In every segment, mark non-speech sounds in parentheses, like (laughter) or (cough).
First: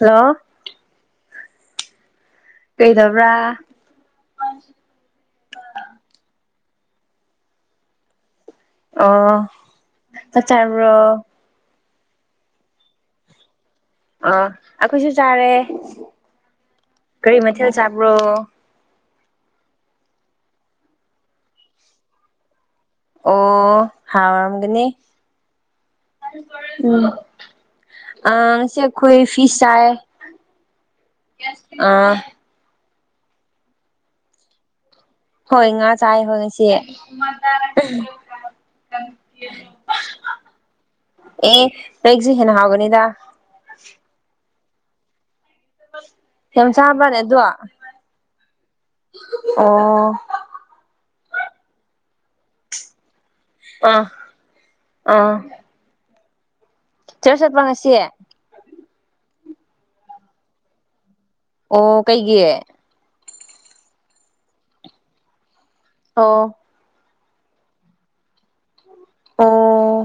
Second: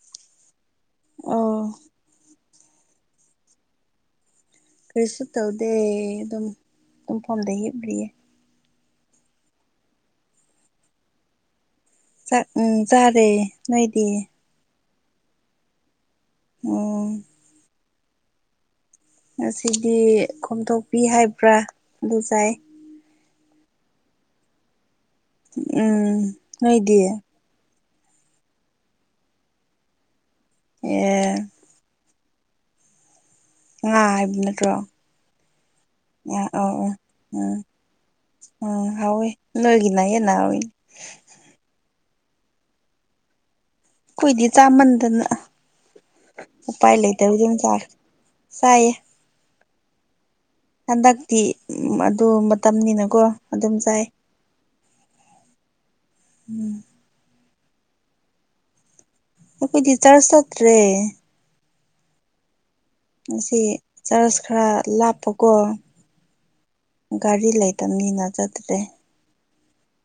Hello ꯑꯣ ꯀꯩꯗꯕ꯭ꯔꯥ ꯀꯔꯤꯁꯨ ꯇꯧꯗꯦ ꯑꯗꯨꯝ ꯇꯨꯝꯐꯝꯗ ꯍꯤꯞꯔꯤꯌꯦ ꯑꯣ ꯆꯥꯛ ꯆꯥꯔꯕ꯭ꯔꯣ ꯆꯥꯛ ꯎꯝ ꯆꯥꯔꯦ ꯅꯣꯏꯗꯤ ꯑꯥ ꯑꯩꯈꯣꯏꯁꯨ ꯆꯥꯔꯦ ꯑꯣ ꯀꯔꯤ ꯃꯊꯦꯜ ꯆꯥꯕ꯭ꯔꯣ ꯉꯁꯤꯗꯤ ꯈꯣꯝꯊꯣꯛꯄꯤ ꯍꯥꯏꯕ꯭ꯔꯥ ꯑꯗꯨ ꯆꯥꯏ ꯑꯣ ꯍꯥꯥꯎꯔꯝꯒꯅꯤ ꯎꯝ ꯅꯣꯏꯗꯤ ꯎꯝ ꯑ ꯉꯁꯤ ꯑꯩꯈꯣꯏ ꯐꯤꯁ ꯆꯥꯏ ꯑꯦ ꯑꯥ ꯉꯥ ꯍꯥꯏꯕ ꯅꯠꯇ꯭ꯔꯣ ꯍꯣꯏ ꯉꯥꯠ ꯆꯥꯏꯕ ꯑ ꯑꯣ ꯉꯁꯤ ꯑꯣ ꯎꯝ ꯎꯝ ꯍꯥꯎꯋꯦ ꯅꯣꯏꯒꯤꯅ ꯍꯦꯟꯅ (unintelligible) ꯍꯥꯎꯋꯤ ꯑꯦ ꯅꯪꯁꯨ ꯍꯦꯟꯅ ꯍꯥꯎꯒꯅꯤꯗ ꯈꯨꯏꯗꯤ ꯆꯥꯃꯟꯗꯅ ꯌꯥꯝ ꯎꯄꯥꯏ ꯆꯥꯕ꯭ꯔꯥꯅꯦ ꯑꯗꯣ ꯂꯩꯇꯕꯗꯨꯅ ꯆꯥꯔꯦ ꯆꯥꯏꯌꯦ ꯑꯣ ꯍꯟꯗꯛꯇꯤ (unintelligible) ꯑꯗꯨ ꯃꯇꯝꯅꯤꯅꯥꯀꯣ ꯑꯥ ꯑꯥ ꯎꯝ ꯆ꯭ꯔꯁ ꯆꯠꯄ꯭ꯔ ꯉꯁꯤ ꯑꯩꯈꯣꯏꯗꯤ ꯆ꯭ꯔꯁ ꯆꯠꯇ꯭ꯔꯦ ꯑꯣ ꯀꯩꯒꯤ ꯉꯁꯤ ꯆꯥꯔꯁ ꯈꯔ ꯂꯥꯞꯄꯀꯣ ꯑꯣ ꯒꯥꯔꯤ ꯂꯩꯇꯝꯅꯤꯅ ꯆꯠꯇ꯭ꯔꯦ ꯑꯥ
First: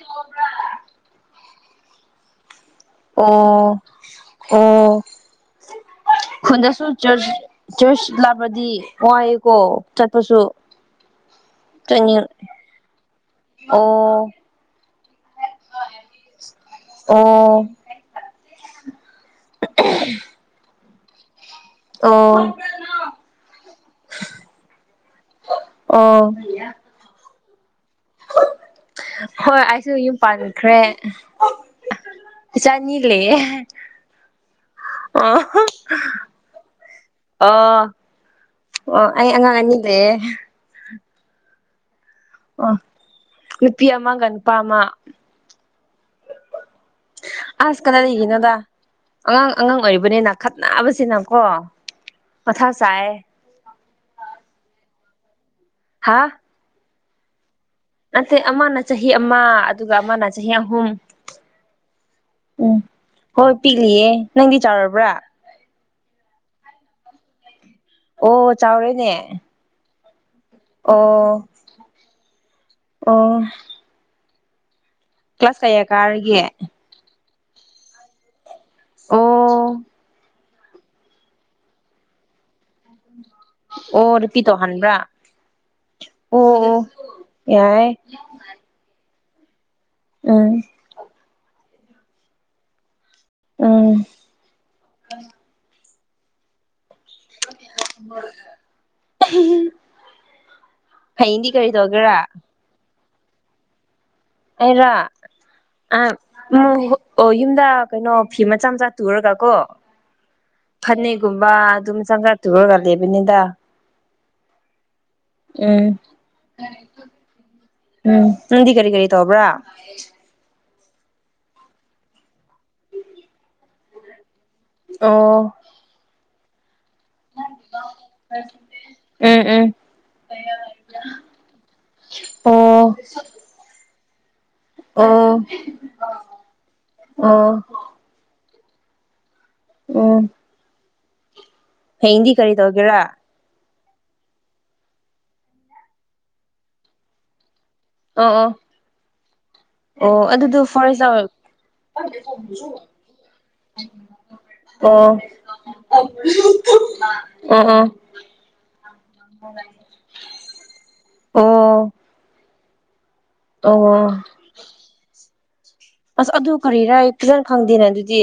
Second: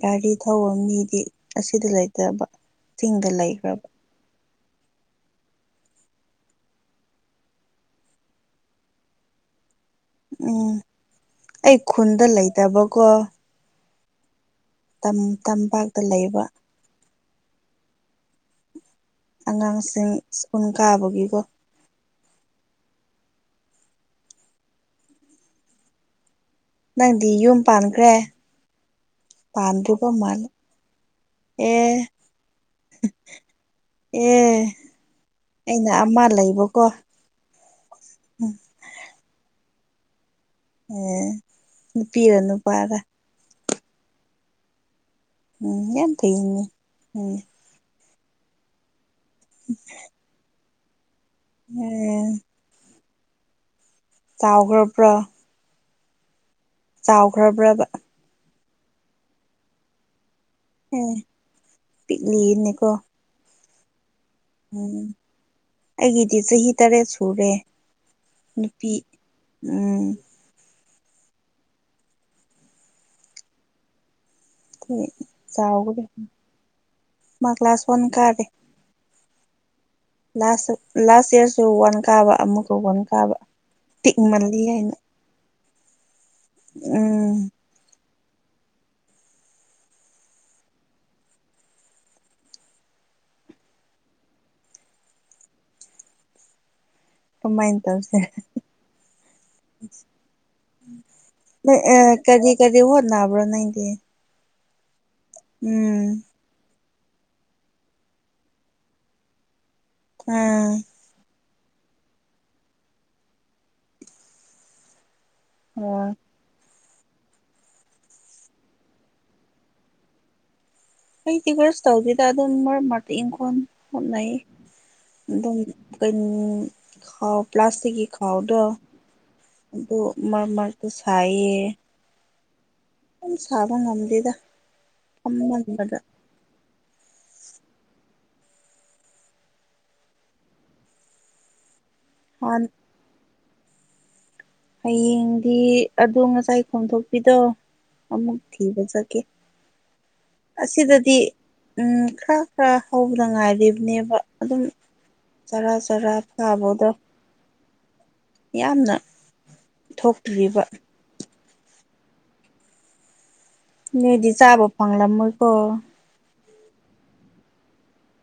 ꯒꯥꯔꯤ ꯊꯧꯕ ꯃꯤꯗꯤ ꯑꯁꯤꯗ ꯂꯩꯇꯕ ꯆꯤꯡꯗ ꯑꯥ ꯂꯩꯈ꯭ꯔꯕ ꯑꯣ ꯈꯨꯨꯟꯗꯁꯨ ꯆꯔꯁ ꯆꯔꯁ ꯂꯥꯞꯄꯗꯤ ꯋꯥꯏꯌꯦꯀꯣ ꯎꯝ ꯑꯩ ꯆꯠꯅꯤꯡ ꯈꯨꯟꯗ ꯂꯩꯇꯕꯀꯣ ꯑꯣ ꯇꯝ ꯇꯝꯄꯥꯛꯇ ꯂꯩꯕ ꯑꯣ ꯑꯉꯥꯡꯁꯤꯡ ꯁ꯭ꯀꯨꯜ ꯀꯥꯕꯒꯤꯀꯣ ꯑꯣ (unintelligible) ꯑꯣ ꯅꯪꯗꯤ ꯌꯨꯝ ꯄꯥꯟꯈ꯭ꯔꯦ ꯍꯣꯏ ꯑꯩꯁꯨ ꯄꯥꯟꯗ꯭ꯔꯤꯕ ꯌꯨꯝ ꯃꯥꯜꯂꯦ ꯄꯥꯟꯈ꯭ꯔꯦ ꯑꯦ ꯏꯆꯥ ꯑꯅꯤ ꯂꯩꯌꯦ ꯑꯦ ꯑꯣꯍꯣ ꯑꯩꯅ ꯑꯃ ꯂꯩꯕꯀꯣ ꯑꯣ ꯎꯝ ꯑꯣ ꯑꯩ ꯑꯉꯥꯡ ꯑꯅꯤ ꯂꯩꯌꯦ ꯑꯦ ꯅꯨꯄꯤꯔꯥ ꯑꯣ ꯅꯨꯄꯥꯔꯥ ꯅꯨꯄꯤ ꯑꯃꯒ ꯅꯨꯄꯥ ꯑꯃ ꯎꯝ ꯌꯥꯝ ꯐꯩꯅꯦ ꯎꯝ ꯑꯁ ꯀꯗꯥꯏꯗꯒꯤꯅꯣꯗ ꯑꯉꯥꯡ ꯑꯉꯥꯡ ꯑꯣꯏꯔꯤꯕꯅꯤꯅ ꯈꯠꯅꯕꯁꯤꯅꯀꯣ ꯃꯊꯥ ꯁꯥꯏ ꯆꯥꯎꯒ꯭ꯔꯕ꯭ꯔꯣ ꯍꯥ ꯆꯥꯎꯈ꯭ꯔꯕ꯭ꯔꯕ ꯅꯠꯇꯦ ꯑꯃꯅ ꯆꯍꯤ ꯑꯃ ꯑꯗꯨꯒ ꯑꯃꯅ ꯆꯍꯤ ꯍꯨꯝ ꯎꯝ ꯎꯝ ꯄꯤꯛꯂꯤꯅꯦꯀꯣ ꯍꯣꯏ ꯄꯤꯛꯂꯤꯌꯦ ꯅꯪꯗꯤ ꯎꯝ ꯆꯥꯎꯔꯕ꯭ꯔꯥ ꯑꯩꯒꯤꯗꯤ ꯆꯍꯤ ꯇꯔꯦꯠ ꯁꯨꯔꯦ ꯑꯣ ꯅꯨꯄꯤ ꯆꯥꯎꯔꯦꯅꯦ ꯎꯝ ꯑꯣ ꯑꯣ ꯀ꯭ꯂꯥꯁ ꯀꯌꯥ ꯌꯥꯎꯒꯗꯦ ꯀꯥꯔꯒꯦ ꯃꯥ ꯀ꯭ꯂ ꯀ꯭ꯂꯥꯁ ꯐꯣꯟꯟ ꯀꯥꯗꯦ ꯑꯣ ꯂꯥꯁ ꯂꯥꯁ ꯏꯌꯥꯔꯁꯨ ꯋꯥꯟ ꯀꯥꯕ ꯑꯃꯨꯛꯀ ꯋꯥꯟ ꯀꯥꯕ ꯑꯣ ꯔꯄꯤ ꯄꯤꯛꯃꯜꯂꯤ ꯍꯥꯏꯅ ꯇꯧꯍꯟꯕ꯭ꯔꯥ ꯑꯣ ꯑꯣ ꯎꯝ ꯌꯥꯔꯦ ꯎꯝ ꯎꯝ ꯀꯃꯥꯏꯅ ꯇꯧꯁꯦ (unintelligible) ꯐꯩꯗꯤ ꯀꯔꯤ ꯇꯧꯒꯔꯥ ꯀꯔꯤ ꯀꯔꯤ ꯍꯣꯠꯅꯕ꯭ꯔꯣ ꯅꯪꯗꯤ ꯔ ꯑ ꯎꯝ ꯃ ꯑꯣ ꯌꯨꯝꯗ ꯀꯩꯅꯣ ꯐꯤ ꯃꯆꯥ ꯃꯆꯥ ꯇꯨꯔꯒ ꯀꯣ ꯎꯝ ꯐꯅꯦꯒꯨꯝꯕ ꯑꯗꯨꯝ ꯆꯪꯖ꯭ꯔꯥ ꯇꯨꯔꯒ ꯂꯩꯕꯅꯤꯗ ꯎꯝ ꯑꯣ ꯎꯝ ꯅꯪꯗꯤ ꯀꯔꯤ ꯀꯔꯤ ꯇꯔꯕ꯭ꯔꯥ ꯑꯩꯗꯤ ꯀꯔꯤꯁꯨ ꯇꯧꯗꯦꯗ ꯑꯗꯨꯝ ꯃꯔꯛ ꯃꯥꯔꯛꯇ ꯏꯪꯈꯣꯟ ꯍꯣꯠꯅꯩ ꯑꯣ ꯑꯗꯨꯝ ꯀꯩ ꯈꯥꯎ ꯄ꯭ꯂꯥꯁꯇꯛ ꯈꯥꯎꯗꯣ ꯎꯝ ꯎꯝ ꯑꯗꯨ ꯃꯔꯛ ꯃꯔꯛꯇꯣ ꯁꯥꯏꯌꯦ ꯑ ꯁꯥꯕꯅ ꯉꯂꯤꯗ ꯑꯣ ꯑꯣ ꯎꯝ ꯍꯌꯦꯡꯗꯤ ꯀꯔꯤ ꯍꯥꯟ ꯇꯧꯒꯦꯔꯥ ꯍꯥꯌꯦꯡꯗꯤ ꯑꯗꯣ ꯉꯁꯥꯏ ꯈꯣꯝꯗꯣꯛꯄꯤꯗꯣ ꯑꯣ ꯑꯃꯨꯛ ꯑꯣ ꯊꯤꯕ ꯆꯠꯒꯀꯦ ꯑꯣ ꯑꯗꯨꯗꯨ ꯐꯣꯔꯦꯁ ꯖꯥꯎꯑꯣꯏ ꯎꯝ ꯈꯔ ꯈꯔ ꯍꯧꯕꯗ ꯉꯥꯏꯔꯤꯕꯅꯦꯕ ꯑꯗꯨꯝ ꯆꯔꯥ ꯆꯔꯥ ꯊꯥꯕꯗꯣ ꯑ ꯑꯥ ꯌꯥꯝꯅ ꯊꯣꯛꯇ꯭ꯔꯤꯕ ꯑꯣ ꯑꯣ ꯑꯣ ꯅꯣꯏꯗꯤ ꯆꯥꯕ ꯐꯪꯂꯝꯃꯣꯏꯀꯣ ꯑꯁ ꯑꯗꯨ ꯀꯔꯤꯔ ꯑꯩ ꯈꯤꯖꯅ ꯈꯪꯗꯦꯅ ꯑꯗꯨꯗꯤ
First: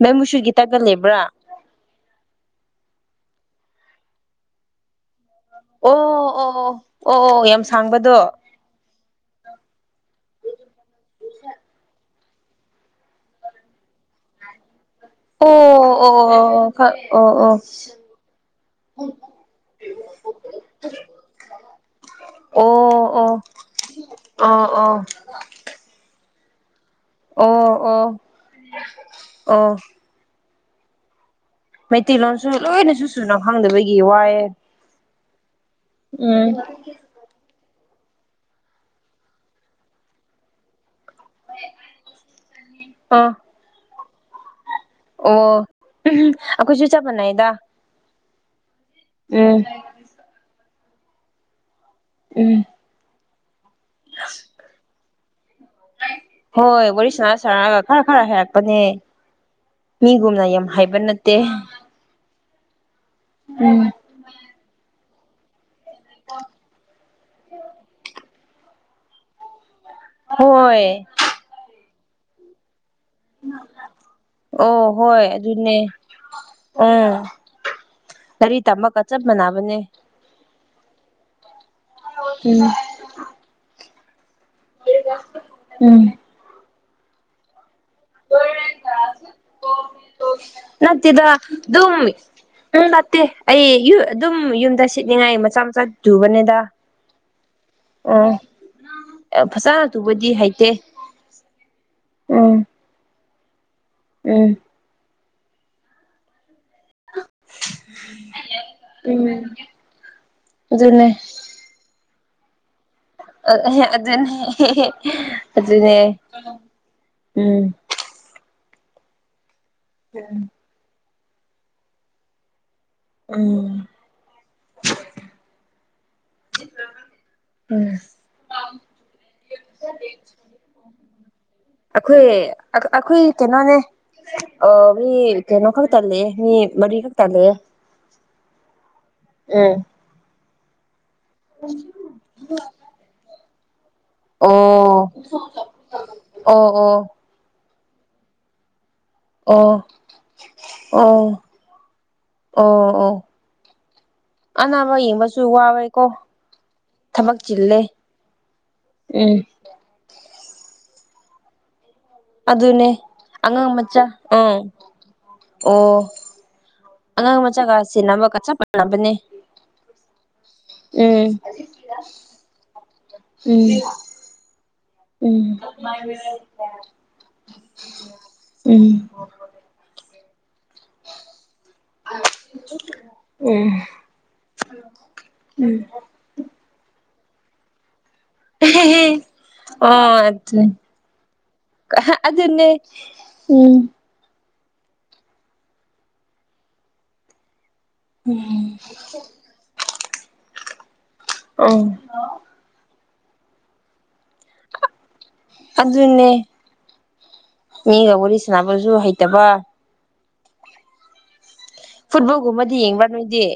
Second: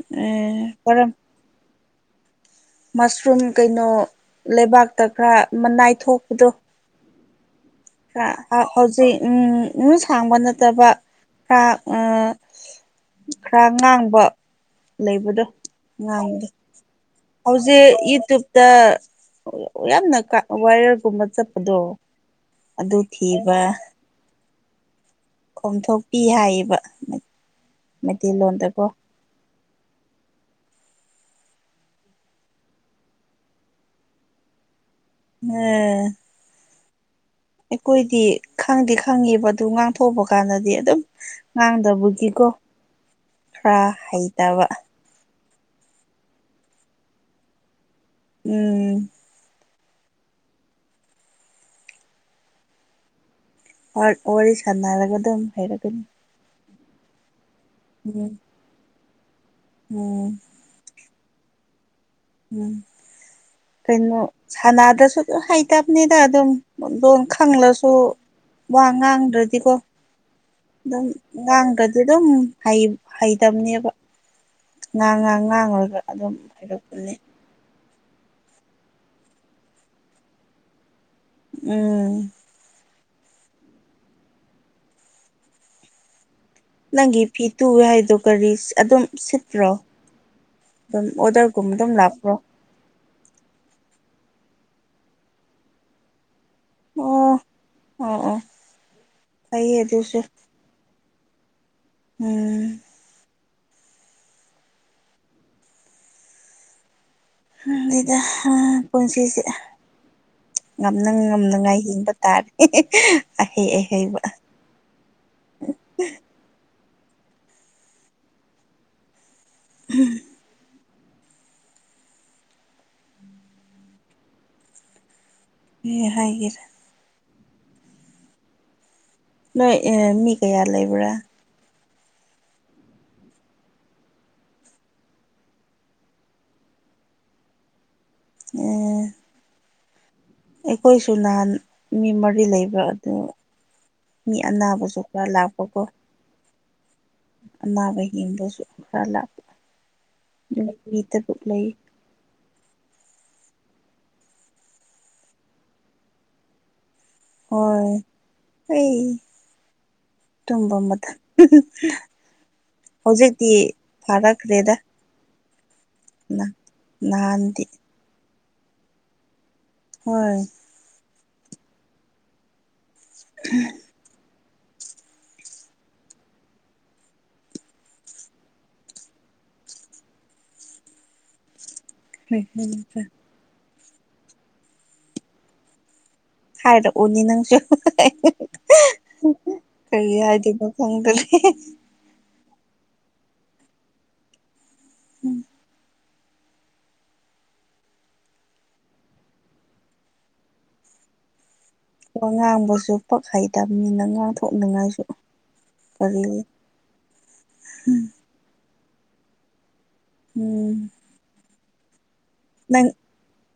ꯃꯦ ꯃꯨꯁꯨꯜꯒꯤ ꯑꯦ ꯇꯥꯞꯀ ꯀꯔꯝ ꯂꯩꯕ꯭ꯔꯥ ꯃꯁꯔꯨꯝ ꯀꯩꯅꯣ ꯂꯩꯕꯥꯛꯇ ꯈꯔ ꯑꯣ ꯃꯅꯥꯏ ꯑꯣ ꯊꯣꯛꯄꯗꯣ ꯑꯣ ꯑꯣ ꯑꯣ ꯌꯝ ꯈꯔ ꯍꯧꯖꯤꯛ ꯎ ꯁꯥꯡꯕ ꯅꯠꯇꯕ ꯈꯔ ꯈꯔ ꯉꯥꯡꯕ ꯂꯩꯕꯗꯣ ꯑꯣ ꯑꯣ ꯉꯥꯡꯕꯗꯣ ꯑꯣ ꯈ ꯑꯣ ꯑꯣ ꯑꯣ ꯑꯣ ꯑꯣ ꯍꯧꯖꯤꯛ ꯌꯨꯇ꯭ꯌꯨꯞꯇ ꯑꯣ ꯌꯥꯝꯅꯀ ꯕꯥꯢꯔꯦꯜ ꯒꯨꯝꯕ ꯆꯠꯄꯗꯣ ꯑꯗꯨ ꯑꯣ ꯑꯣ ꯊꯤꯕ ꯑꯣ ꯑꯣ ꯀꯣꯝꯊꯣꯛꯄꯤ ꯍꯥꯏꯌꯦꯕ ꯑꯣ ꯑꯣ ꯃꯩꯇꯩꯂꯣꯟꯗꯀꯣ ꯑꯣ ꯃꯩꯇꯩꯂꯣꯟꯁꯨ ꯂꯣꯏꯅꯁꯨ ꯁꯨꯅ ꯈꯪꯗꯕꯒꯤ ꯋꯥꯏꯑꯦ ꯃꯦ ꯎꯝ ꯑꯩꯈꯣꯏꯗꯤ ꯈꯪꯗꯤ ꯈꯪꯉꯦꯕ ꯑꯗꯨ ꯉꯥꯡꯊꯣꯛꯄ ꯀꯥꯟꯗꯗꯤ ꯑꯗꯨꯝ ꯉꯥꯡꯗꯕꯒꯤꯀꯣ ꯑ ꯈꯔ ꯍꯩꯇꯕ ꯑꯣ ꯑꯍꯝ ꯑꯩꯈꯣꯏꯁꯨ ꯆꯞ ꯃꯥꯟꯅꯩꯗ ꯎꯝ ꯎꯝ ꯎꯝ ꯋꯥꯔꯤ ꯁꯥꯟꯅꯔꯒ ꯑꯗꯨꯝ ꯍꯥꯏꯔꯛꯒꯅꯤ ꯍꯣꯏ ꯋꯥꯔꯤ ꯁꯅꯥ ꯁꯅꯥꯔꯒ ꯈꯔ ꯈꯔ ꯎꯝ ꯍꯥꯏꯔꯛꯄꯅꯦ ꯎꯝ ꯃꯤꯒꯨꯝꯅ ꯌꯥꯝ ꯍꯥꯏꯕ ꯅꯠꯇꯦ ꯎꯝ ꯎꯝ ꯀꯩꯅꯣ ꯁꯥꯟꯅꯥꯗꯁꯨ ꯍꯩꯇꯕꯅꯤꯗ ꯑꯗꯨꯝꯣꯡ ꯈꯪꯂꯁꯨ ꯋꯥ ꯉꯥꯡꯗ꯭ꯔꯗꯤꯀꯣ ꯍꯣꯏ ꯑꯥꯡꯀꯇꯤ ꯑꯗꯨꯝ ꯍꯩ ꯍꯩꯇꯕꯅꯦꯕ ꯑꯣ ꯉꯥꯡ ꯍꯣꯏ ꯉꯥꯡ ꯑꯗꯨꯅꯦ ꯉꯥꯡꯉꯨꯔꯒ ꯑꯗꯨꯝ ꯍꯩꯔꯛꯄꯅꯦ ꯎꯝ ꯒꯥꯔꯤ ꯇꯝꯕꯀ ꯆꯞ ꯃꯥꯟꯅꯕꯅꯦ ꯎꯝ ꯎꯝ ꯎꯝ ꯅꯪꯒꯤ ꯐꯤ ꯇꯨꯑꯦ ꯍꯥꯏ ꯑꯗꯨ ꯀꯔꯤꯁ ꯑꯗꯨꯝ ꯁꯤꯠꯇ꯭ꯔꯣ ꯑꯗꯨꯝ ꯑꯣꯗꯔ ꯒꯨꯝꯕ ꯑꯗꯨꯝ ꯂꯥꯛꯄ꯭ꯔꯣ ꯎꯝ ꯅꯠꯇꯦ ꯑꯩ ꯑꯗꯨꯝ ꯌꯨꯝꯗ ꯁꯤꯠꯅꯤꯡꯉꯥꯏ ꯃꯆꯥ ꯃꯆꯥ ꯇꯨꯕꯅꯤꯗ ꯑꯣ ꯑꯣ ꯑꯣ ꯐꯩꯌꯦ ꯑꯗꯨꯁꯨ ꯍꯥꯏꯦ ꯎꯝ ꯎꯝ ꯑꯗꯨꯗ ꯎꯝ ꯄꯨꯟꯁꯤꯁꯦ ꯑꯗꯨꯅꯦ ꯉꯝꯅ ꯉꯝꯅꯉꯥꯏ ꯍꯤꯡꯕ ꯇꯔ ꯑꯗꯨꯅꯦ ꯑꯗꯨꯅꯦ ꯎꯝ ꯎꯝ ꯎꯝ ꯑꯦ ꯍꯥꯏꯒꯔꯦ ꯎꯝ ꯅꯣꯏ ꯃꯤ ꯀꯌꯥ ꯂꯩꯕ꯭ꯔꯥ ꯑꯩꯈꯣꯏ ꯑꯩꯈꯣꯏ ꯀꯩꯅꯣꯅꯦ ꯑ ꯃꯤ ꯀꯩꯅꯣ ꯈꯛ ꯇꯜꯂꯦ ꯃꯤ ꯃꯔꯤꯈꯛ ꯇꯜꯂꯦ ꯎ ꯎꯝ ꯑꯩꯈꯣꯏꯁꯨ ꯅꯍꯥꯟ ꯃꯤ ꯃꯔꯤ ꯂꯩꯕ ꯑꯗꯨ ꯃꯤ ꯑꯅꯥꯕꯁꯨ ꯑꯣ ꯈꯔ ꯂꯥꯛꯄꯀꯣ ꯑꯣ ꯑꯣ ꯑꯥꯕ ꯍꯕꯨꯁꯨ ꯈꯔ ꯂꯥꯛꯄ ꯑꯣ ꯑꯣ ꯂꯩ ꯑꯣ ꯑꯣ ꯑꯅꯥꯕ ꯌꯦꯡꯕꯁꯨ ꯋꯥꯋꯦꯀꯣ ꯊꯕꯛ ꯆꯤꯜꯂꯦ ꯍꯣꯏ ꯎꯝ ꯇꯝꯕ ꯃꯊ ꯑ ꯑꯗꯨꯅꯦ ꯑꯉꯃꯆꯥ ꯎꯝ ꯐꯥꯔꯛꯈ꯭ꯔꯦꯗ ꯑꯣ ꯑꯉꯥꯡ ꯅꯍꯥꯟꯗꯤ ꯃꯆꯥꯒ ꯁꯤꯦ ꯑꯃꯒ ꯆꯞ ꯃꯥꯟꯅꯕꯅꯦ ꯍꯣꯏ ꯎꯝ ꯎꯝ ꯎꯝ ꯎꯝ (unintelligible) ꯍꯩ ꯍꯨꯝ ꯍꯥ ꯎꯝ ꯎꯝ ꯍꯥꯏꯔꯛꯑꯣꯅꯦ ꯅꯪꯁꯨ ꯎꯝ (unintelligible) ꯀꯔꯤ ꯍꯥꯏꯗꯣꯢꯅꯣ ꯈꯪꯗꯔꯦ ꯑꯍꯥ ꯑꯗꯨꯟꯅꯦ ꯎꯝ ꯎꯝ ꯎꯝ ꯑꯝ ꯑꯣ ꯉꯥꯡꯕꯁꯨ ꯄꯛ ꯍꯩꯇꯕꯅꯤꯅ ꯉꯥꯡꯊꯣꯛꯅꯤꯡꯉꯥꯏꯁꯨ ꯀꯔꯤ ꯑꯗꯨꯅꯦ ꯃꯤꯒ ꯋꯥꯔꯤ ꯁꯥꯟꯅꯕꯁꯨ ꯍꯩꯇꯕ ꯎꯝ ꯐꯨꯠꯕꯣꯜꯒꯨꯝꯕꯗꯤ ꯌꯦꯡꯕ꯭ꯔꯥ ꯅꯣꯏꯗꯤ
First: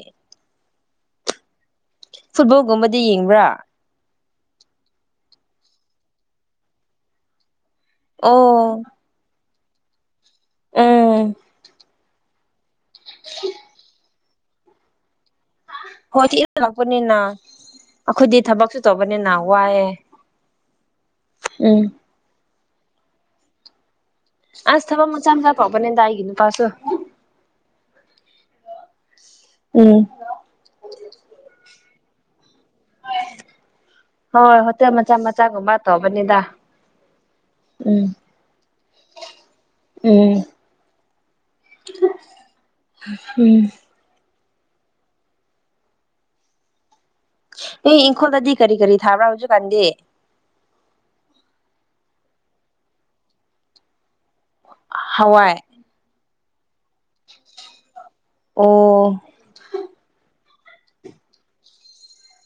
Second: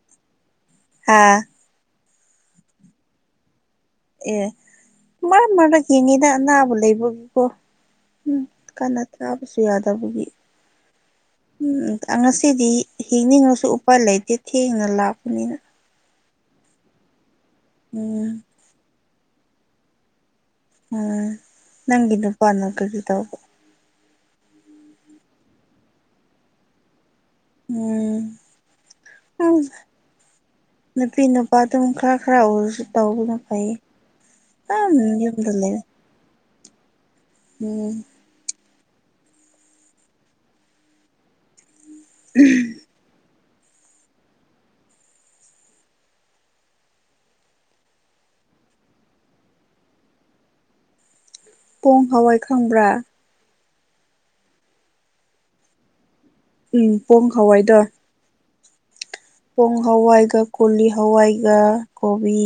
ꯍꯥꯥ ꯐꯨꯠꯕꯣꯜꯒꯨꯝꯕꯗꯤ ꯌꯦꯡꯕ꯭ꯔꯥ ꯑꯦ ꯃꯔꯛ ꯃꯔꯛ ꯌꯦꯡꯉꯤꯗ ꯑꯅꯥꯕ ꯂꯩꯕꯒꯤꯀꯣ ꯎꯝ ꯑꯣ ꯀꯟꯅ ꯊꯥꯕꯁꯨ ꯌꯥꯗꯕꯒꯤ ꯎꯝ ꯎꯝ ꯉꯁꯤꯗꯤ ꯍꯤꯡꯅꯤꯡꯉꯁꯨ ꯎꯄꯥꯏ ꯂꯩꯇꯦ ꯊꯦꯡꯅ ꯂꯥꯛꯄꯅꯤꯅ ꯍꯣꯏ ꯊꯦꯡꯅ ꯂꯥꯛꯄꯅꯤꯅ ꯑꯩꯈꯣꯏꯗꯤ ꯎꯝ ꯊꯕꯛꯁꯨ ꯇꯧꯕꯅꯤꯅ ꯋꯥꯏꯑꯦ ꯎꯝ ꯎꯝ ꯅꯪꯒꯤ ꯅꯨꯄꯥꯅꯥ ꯀꯔꯤ ꯇꯧꯕꯣ ꯑꯁ ꯊꯕꯛ ꯃꯆꯥ ꯃꯆꯥꯝꯆꯥꯥ ꯐꯥꯎꯕꯅꯤꯗꯥ ꯑꯩꯒꯤ ꯏꯄꯥꯁꯁꯨ ꯎꯝ ꯅꯨꯄꯤ ꯅꯨꯄꯥꯗꯨꯝ ꯈꯔ ꯈꯔ ꯑꯣꯏꯔꯁꯨ ꯇꯥꯎꯕꯅ ꯐꯩꯌꯦ ꯑ ꯌꯨꯝꯗ ꯂꯩ ꯄꯅꯤꯗ ꯎꯝ ꯎꯝ ꯎꯝ ꯎꯝ ꯑꯦ ꯏꯪꯈꯣꯜꯗꯗꯤ ꯀꯔꯤ ꯀꯔꯤ ꯊꯥꯕ꯭ꯔꯥ ꯍꯧꯖꯤꯛ ꯀꯥꯟꯗꯤ ꯄꯣꯡ ꯍꯋꯥꯏ ꯈꯪꯕ꯭ꯔꯥ ꯍꯋꯥꯏ ꯎꯝ ꯄꯣꯡ ꯍꯋꯥꯏꯗꯣ ꯑꯣ ꯄꯣꯡ ꯍꯋꯥꯏꯒ ꯀꯣꯂꯤ ꯍꯋꯥꯏꯒ ꯀꯣꯕꯤ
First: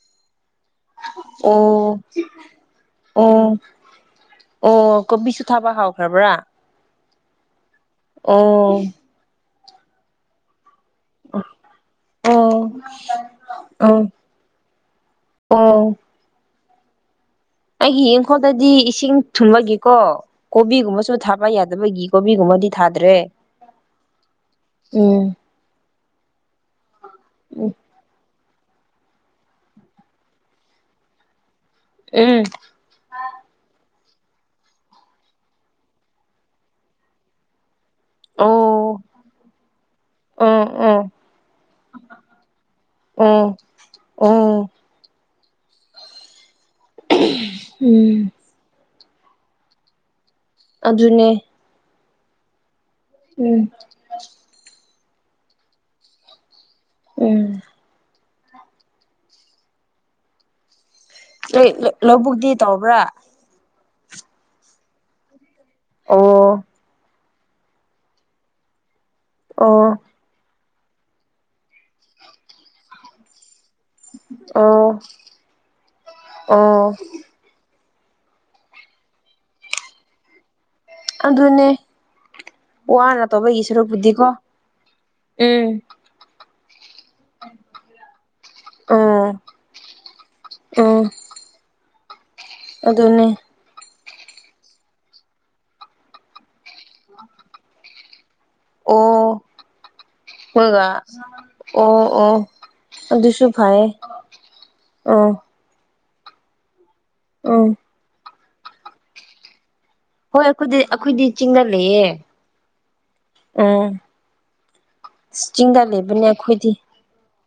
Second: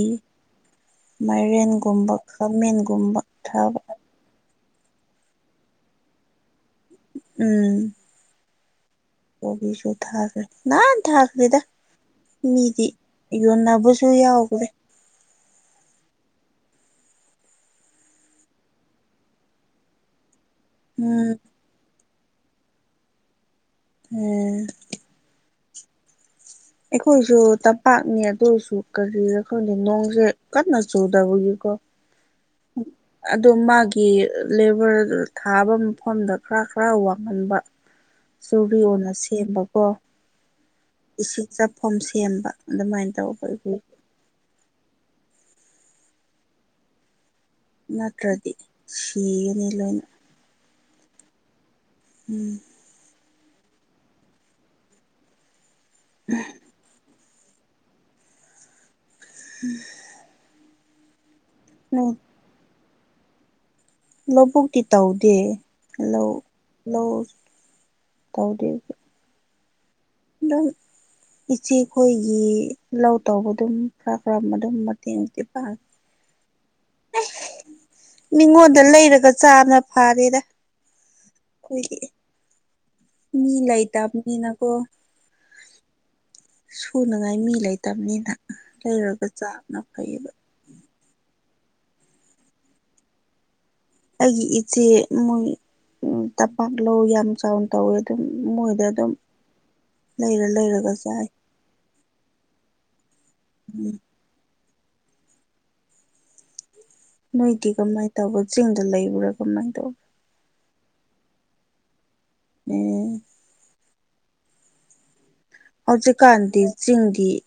ꯑꯣ ꯃꯥꯏꯔꯦꯟꯒꯨꯝꯕ ꯈꯥꯃꯦꯟꯒꯨꯝꯕ ꯑꯣ ꯊꯥꯕ ꯑꯣ ꯀꯣꯕꯤꯁꯨ ꯊꯥꯕ ꯍꯥꯎꯈ꯭ꯔꯕ꯭ꯔꯥ ꯎꯝ ꯑꯣ ꯀꯣꯕꯤꯁꯨ ꯊꯥꯥꯒ꯭ꯔꯦ ꯅꯍꯥꯟ ꯊꯥꯈ꯭ꯦꯗ ꯑꯣ ꯃꯤꯗꯤ ꯌꯣꯟꯅꯕꯁꯨ ꯑꯣ ꯌꯥꯎꯈ꯭ꯔꯦ ꯑꯣ ꯑꯩꯒꯤ ꯌꯦꯡꯈꯣꯜꯗꯗꯤ ꯏꯁꯤꯡ ꯊꯨꯝꯕꯒꯤꯀꯣ ꯀꯣꯕꯤꯒꯨꯝꯕꯁꯨ ꯎꯝ ꯊꯥꯕ ꯌꯥꯗꯦ ꯊꯥꯗꯕꯒꯤ ꯀꯣꯕꯤꯒꯨꯝꯕꯗꯤ ꯊꯥꯗ꯭ꯔꯦ ꯎꯝ ꯎꯝ ꯑꯩꯈꯣꯏꯁꯨ ꯎꯝ ꯇꯝꯄꯥꯛꯅꯤ ꯑꯗꯨꯣꯏꯁꯨ ꯀꯔꯤꯔ ꯈꯪꯗꯦ ꯅꯣꯡꯁꯦ ꯀꯟꯅ ꯆꯨꯗꯕꯒꯤꯀꯣ ꯎꯝ (inaudible) ꯑꯗꯣ ꯃꯥꯒꯤ ꯂꯦꯕꯔ ꯊꯥꯕ ꯃꯐꯝꯗ ꯈꯔ ꯈꯔ ꯋꯥꯡꯍꯟꯕ (unintelligible) ꯆꯨꯔꯤꯌꯣꯅ ꯁꯦꯝꯕꯀꯣ꯫ ꯑꯣ ꯑꯣ ꯏꯁꯤꯡꯛ ꯆꯥꯐꯝ ꯁꯦꯝꯕ ꯑꯗꯨꯃꯥꯏꯅ ꯑꯣ ꯇꯧꯔꯒꯤ꯫ ꯑꯣ (unintelligible) ꯅꯠꯇ꯭ꯔꯗꯤ ꯁꯤꯒꯅꯤ ꯂꯣꯏꯅ꯫ ꯑꯗꯨꯅꯦ ꯎꯝ ꯎꯝ (unintelligible) ꯎꯝ (unintelligible) ꯍꯣꯏ ꯅꯣꯏ ꯂꯧꯕꯨꯛꯇꯤ ꯇꯧꯕ꯭ꯔꯥ꯫ ꯂꯧꯕꯨꯛꯇꯤ ꯇꯧꯗꯦ ꯂꯧ ꯑꯣ ꯂꯧ ꯇꯧꯗꯦ꯫ ꯑꯣ ꯑꯗꯨꯝ ꯏꯆꯦꯈꯣꯏꯒꯤ ꯂꯧ ꯇꯧꯕ ꯑꯗꯨꯝ꯫ ꯈꯔ ꯈꯔ ꯑꯗꯨꯝ ꯑꯣ ꯃꯇꯦꯡꯗꯤ ꯄꯥꯡꯉꯤ꯫ ꯑꯣ ꯃꯤꯉꯣꯟꯗ ꯂꯩꯔꯒ ꯆꯥꯅ ꯐꯥꯔꯦꯗ꯫ ꯑꯗꯨꯅꯦ ꯑꯩꯈꯣꯏꯗꯤ ꯋꯥꯅ ꯃꯤ ꯇꯧꯕꯒꯤ ꯁꯔꯨꯛꯄꯨꯗꯤꯀꯣ ꯂꯩꯥꯏꯇꯥꯅꯤꯅꯅꯥꯀꯣ꯫ ꯎꯝ ꯁꯨꯅꯉꯥꯏ ꯃꯤ ꯂꯩꯇꯕꯅꯤꯅ ꯂꯩꯔꯒ ꯑꯣ ꯆꯅ ꯐꯩꯌꯦꯕ꯫ (unintelligible) ꯑꯗꯨꯅꯤ ꯑꯩꯒꯤ ꯏꯆꯦ ꯃꯣꯏ ꯇꯝꯄꯥꯛ ꯂꯧ ꯌꯥꯝ ꯆꯥꯎꯅ ꯇꯧꯋꯦ ꯑꯗꯨꯝ ꯃꯣꯏꯗ ꯑꯗꯨꯝ ꯑꯣ ꯂꯩꯔ ꯃꯣꯏꯒ ꯂꯩꯔꯒ ꯆꯥꯏ꯫ ꯑꯣ ꯑꯣ ꯑꯗꯨꯁꯨ ꯐꯥꯏꯌꯦ ꯎꯝ ꯑꯣ ꯅꯣꯏꯗꯤ ꯎꯝ ꯀꯃꯥꯏꯅ ꯇꯧꯕ ꯆꯤꯡꯗ ꯂꯩꯕ꯭ꯔꯥ ꯀꯃꯥꯏꯅ ꯇꯧꯕ꯫ ꯍꯣꯏ ꯑꯩꯈꯣꯏꯗꯤ ꯑꯈꯣꯏꯗꯤ ꯆꯤꯡꯗ ꯂꯩꯌꯦ꯫ ꯎꯝ ꯎꯝ ꯆꯤꯡꯗ ꯂꯩꯕꯅꯦ ꯑꯩꯈꯣꯏꯗꯤ꯫ ꯆꯤꯡꯗꯤ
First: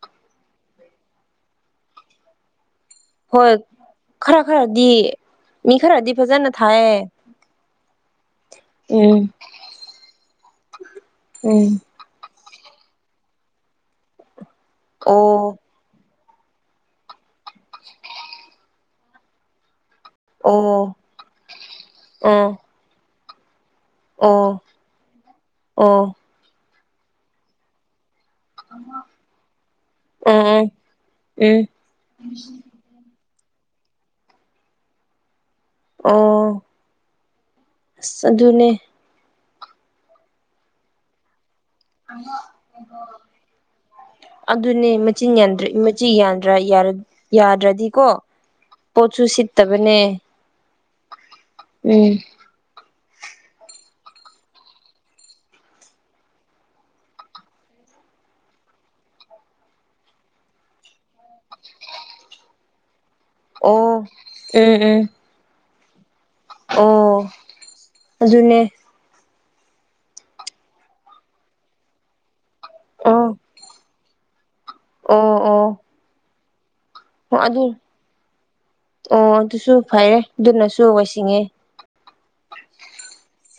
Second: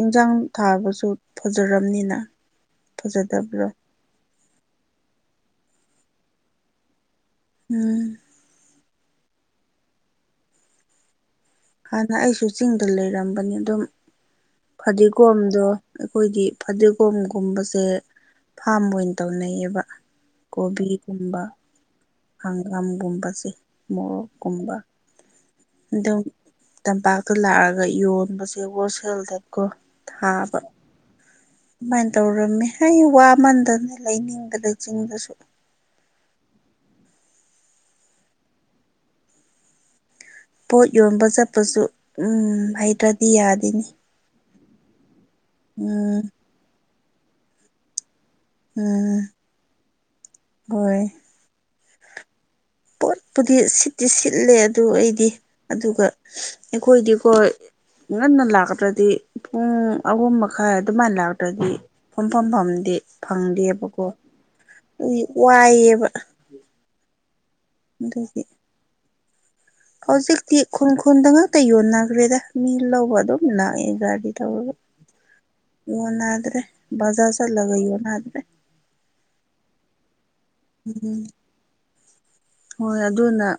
ꯏꯟꯁꯥꯡ ꯊꯥꯕꯁꯨ ꯐꯖꯔꯕꯅꯤꯅ꯫ ꯍꯣꯏ ꯈꯔ ꯈꯔꯗꯤ ꯃꯤ ꯈꯔꯗꯤ ꯐꯖꯅ ꯊꯥꯏꯌꯦ꯫ ꯎꯝ ꯎꯝ ꯎꯝ ꯍꯥꯟꯅ ꯑꯩꯁꯨ ꯆꯤꯡꯗ ꯂꯩꯔꯝꯕꯅꯤ ꯑꯗꯨꯝ ꯑꯣ ꯐꯗꯤꯒꯣꯝꯗꯣ ꯑꯩꯈꯣꯏꯗꯤ ꯐꯗꯤꯒꯣꯝꯒꯨꯝꯕꯁꯦ ꯐꯥꯝ ꯑꯣꯏꯅ ꯇꯧꯅꯩꯌꯦꯕ꯫ ꯑꯣ ꯀꯣꯕꯤꯒꯨꯝꯕ꯫ ꯑꯣ ꯍꯪꯒꯥꯝꯒꯨꯝꯕꯁꯦ ꯑꯣ ꯑꯣ ꯃꯣꯔꯣꯛꯀꯨꯝꯕ ꯑꯗꯨꯝ ꯇꯝꯄꯥꯛꯇ ꯂꯥꯛꯑꯒ ꯌꯣꯟꯕ ꯦꯒꯣ ꯁꯦꯜꯗꯀꯣ ꯎꯝ ꯊꯥꯕ ꯎꯝ ꯎꯝ ꯑꯗꯨꯃꯥꯏꯅ ꯇꯧꯔꯝꯃꯦ꯫ ꯍ ꯋꯥꯃꯟꯗꯅ ꯂꯩꯅꯤꯡꯕꯗ ꯆꯤꯡꯗꯁꯨ꯫ ꯑꯣ ꯑ ꯑꯗꯨꯅꯦ꯫ ꯄꯣꯠ ꯌꯣꯟꯕ ꯆꯠꯄꯁꯨ ꯎꯝ ꯍꯩꯇ꯭ꯔꯗꯤ ꯌꯥꯗꯅꯦ ꯑꯗꯨꯅꯦ ꯃꯆꯤꯟꯗ꯭ꯔ ꯃꯆꯤ ꯎꯝ ꯌꯥꯟꯗ꯭ꯔꯥ ꯌꯥꯗ꯭ꯔꯗꯤꯀꯣ꯫ ꯎꯝ ꯄꯣꯠꯆꯁꯨ ꯁꯤꯠꯇꯕꯅꯦ ꯍꯣꯏ ꯎꯝ ꯄꯣꯠꯄꯨꯗꯤ ꯁꯤꯠꯇꯤ ꯁꯤꯠꯂꯦ ꯑꯗꯨ ꯑꯩꯗꯤ ꯑꯗꯨꯒ ꯑꯩꯈꯣꯏꯗꯤꯀꯣ꯫ ꯉꯟꯅ ꯂꯥꯛꯇꯗ꯭ꯔꯗꯤ ꯄꯨꯡ ꯑꯍꯨꯝ ꯃꯈꯥꯏ ꯑꯗꯨꯃꯥꯏꯅ ꯂꯥꯛꯇ꯭ꯔꯗꯤ ꯐꯝ ꯐꯝꯐꯝꯗꯤ ꯐꯪꯗꯦꯕꯀꯣ ꯑꯣ ꯎꯝ ꯎꯝ ꯑꯗꯨ ꯋꯥꯏꯑꯕ꯫ ꯑꯣ ꯑꯗꯨꯅꯦ ꯍꯧꯖꯤꯛꯇꯤ ꯈꯨꯟ ꯈꯨꯟꯗ ꯉꯥꯛꯇ ꯌꯣꯟꯅꯈ꯭ꯔꯦꯗ ꯃꯤ ꯂꯧꯕ ꯑꯣ ꯑꯗꯨꯝ ꯂꯥꯛꯑꯦ ꯒꯥꯔꯤ ꯇꯧꯔꯒ ꯑꯣ ꯑꯣ ꯀꯣꯟꯅꯗ꯭ꯔꯦ ꯕꯖꯥꯔ ꯑꯣ ꯑꯗꯨ ꯆꯠꯂꯒ ꯌꯣꯟꯅꯗ꯭ꯔꯦ ꯑꯣ ꯑꯗꯨꯁꯨ ꯐꯩꯌꯦ ꯑꯗꯨꯅꯁꯨ ꯎꯝ ꯋꯥꯁꯤꯡꯉꯦ ꯍꯣꯏ ꯑꯗꯨꯅ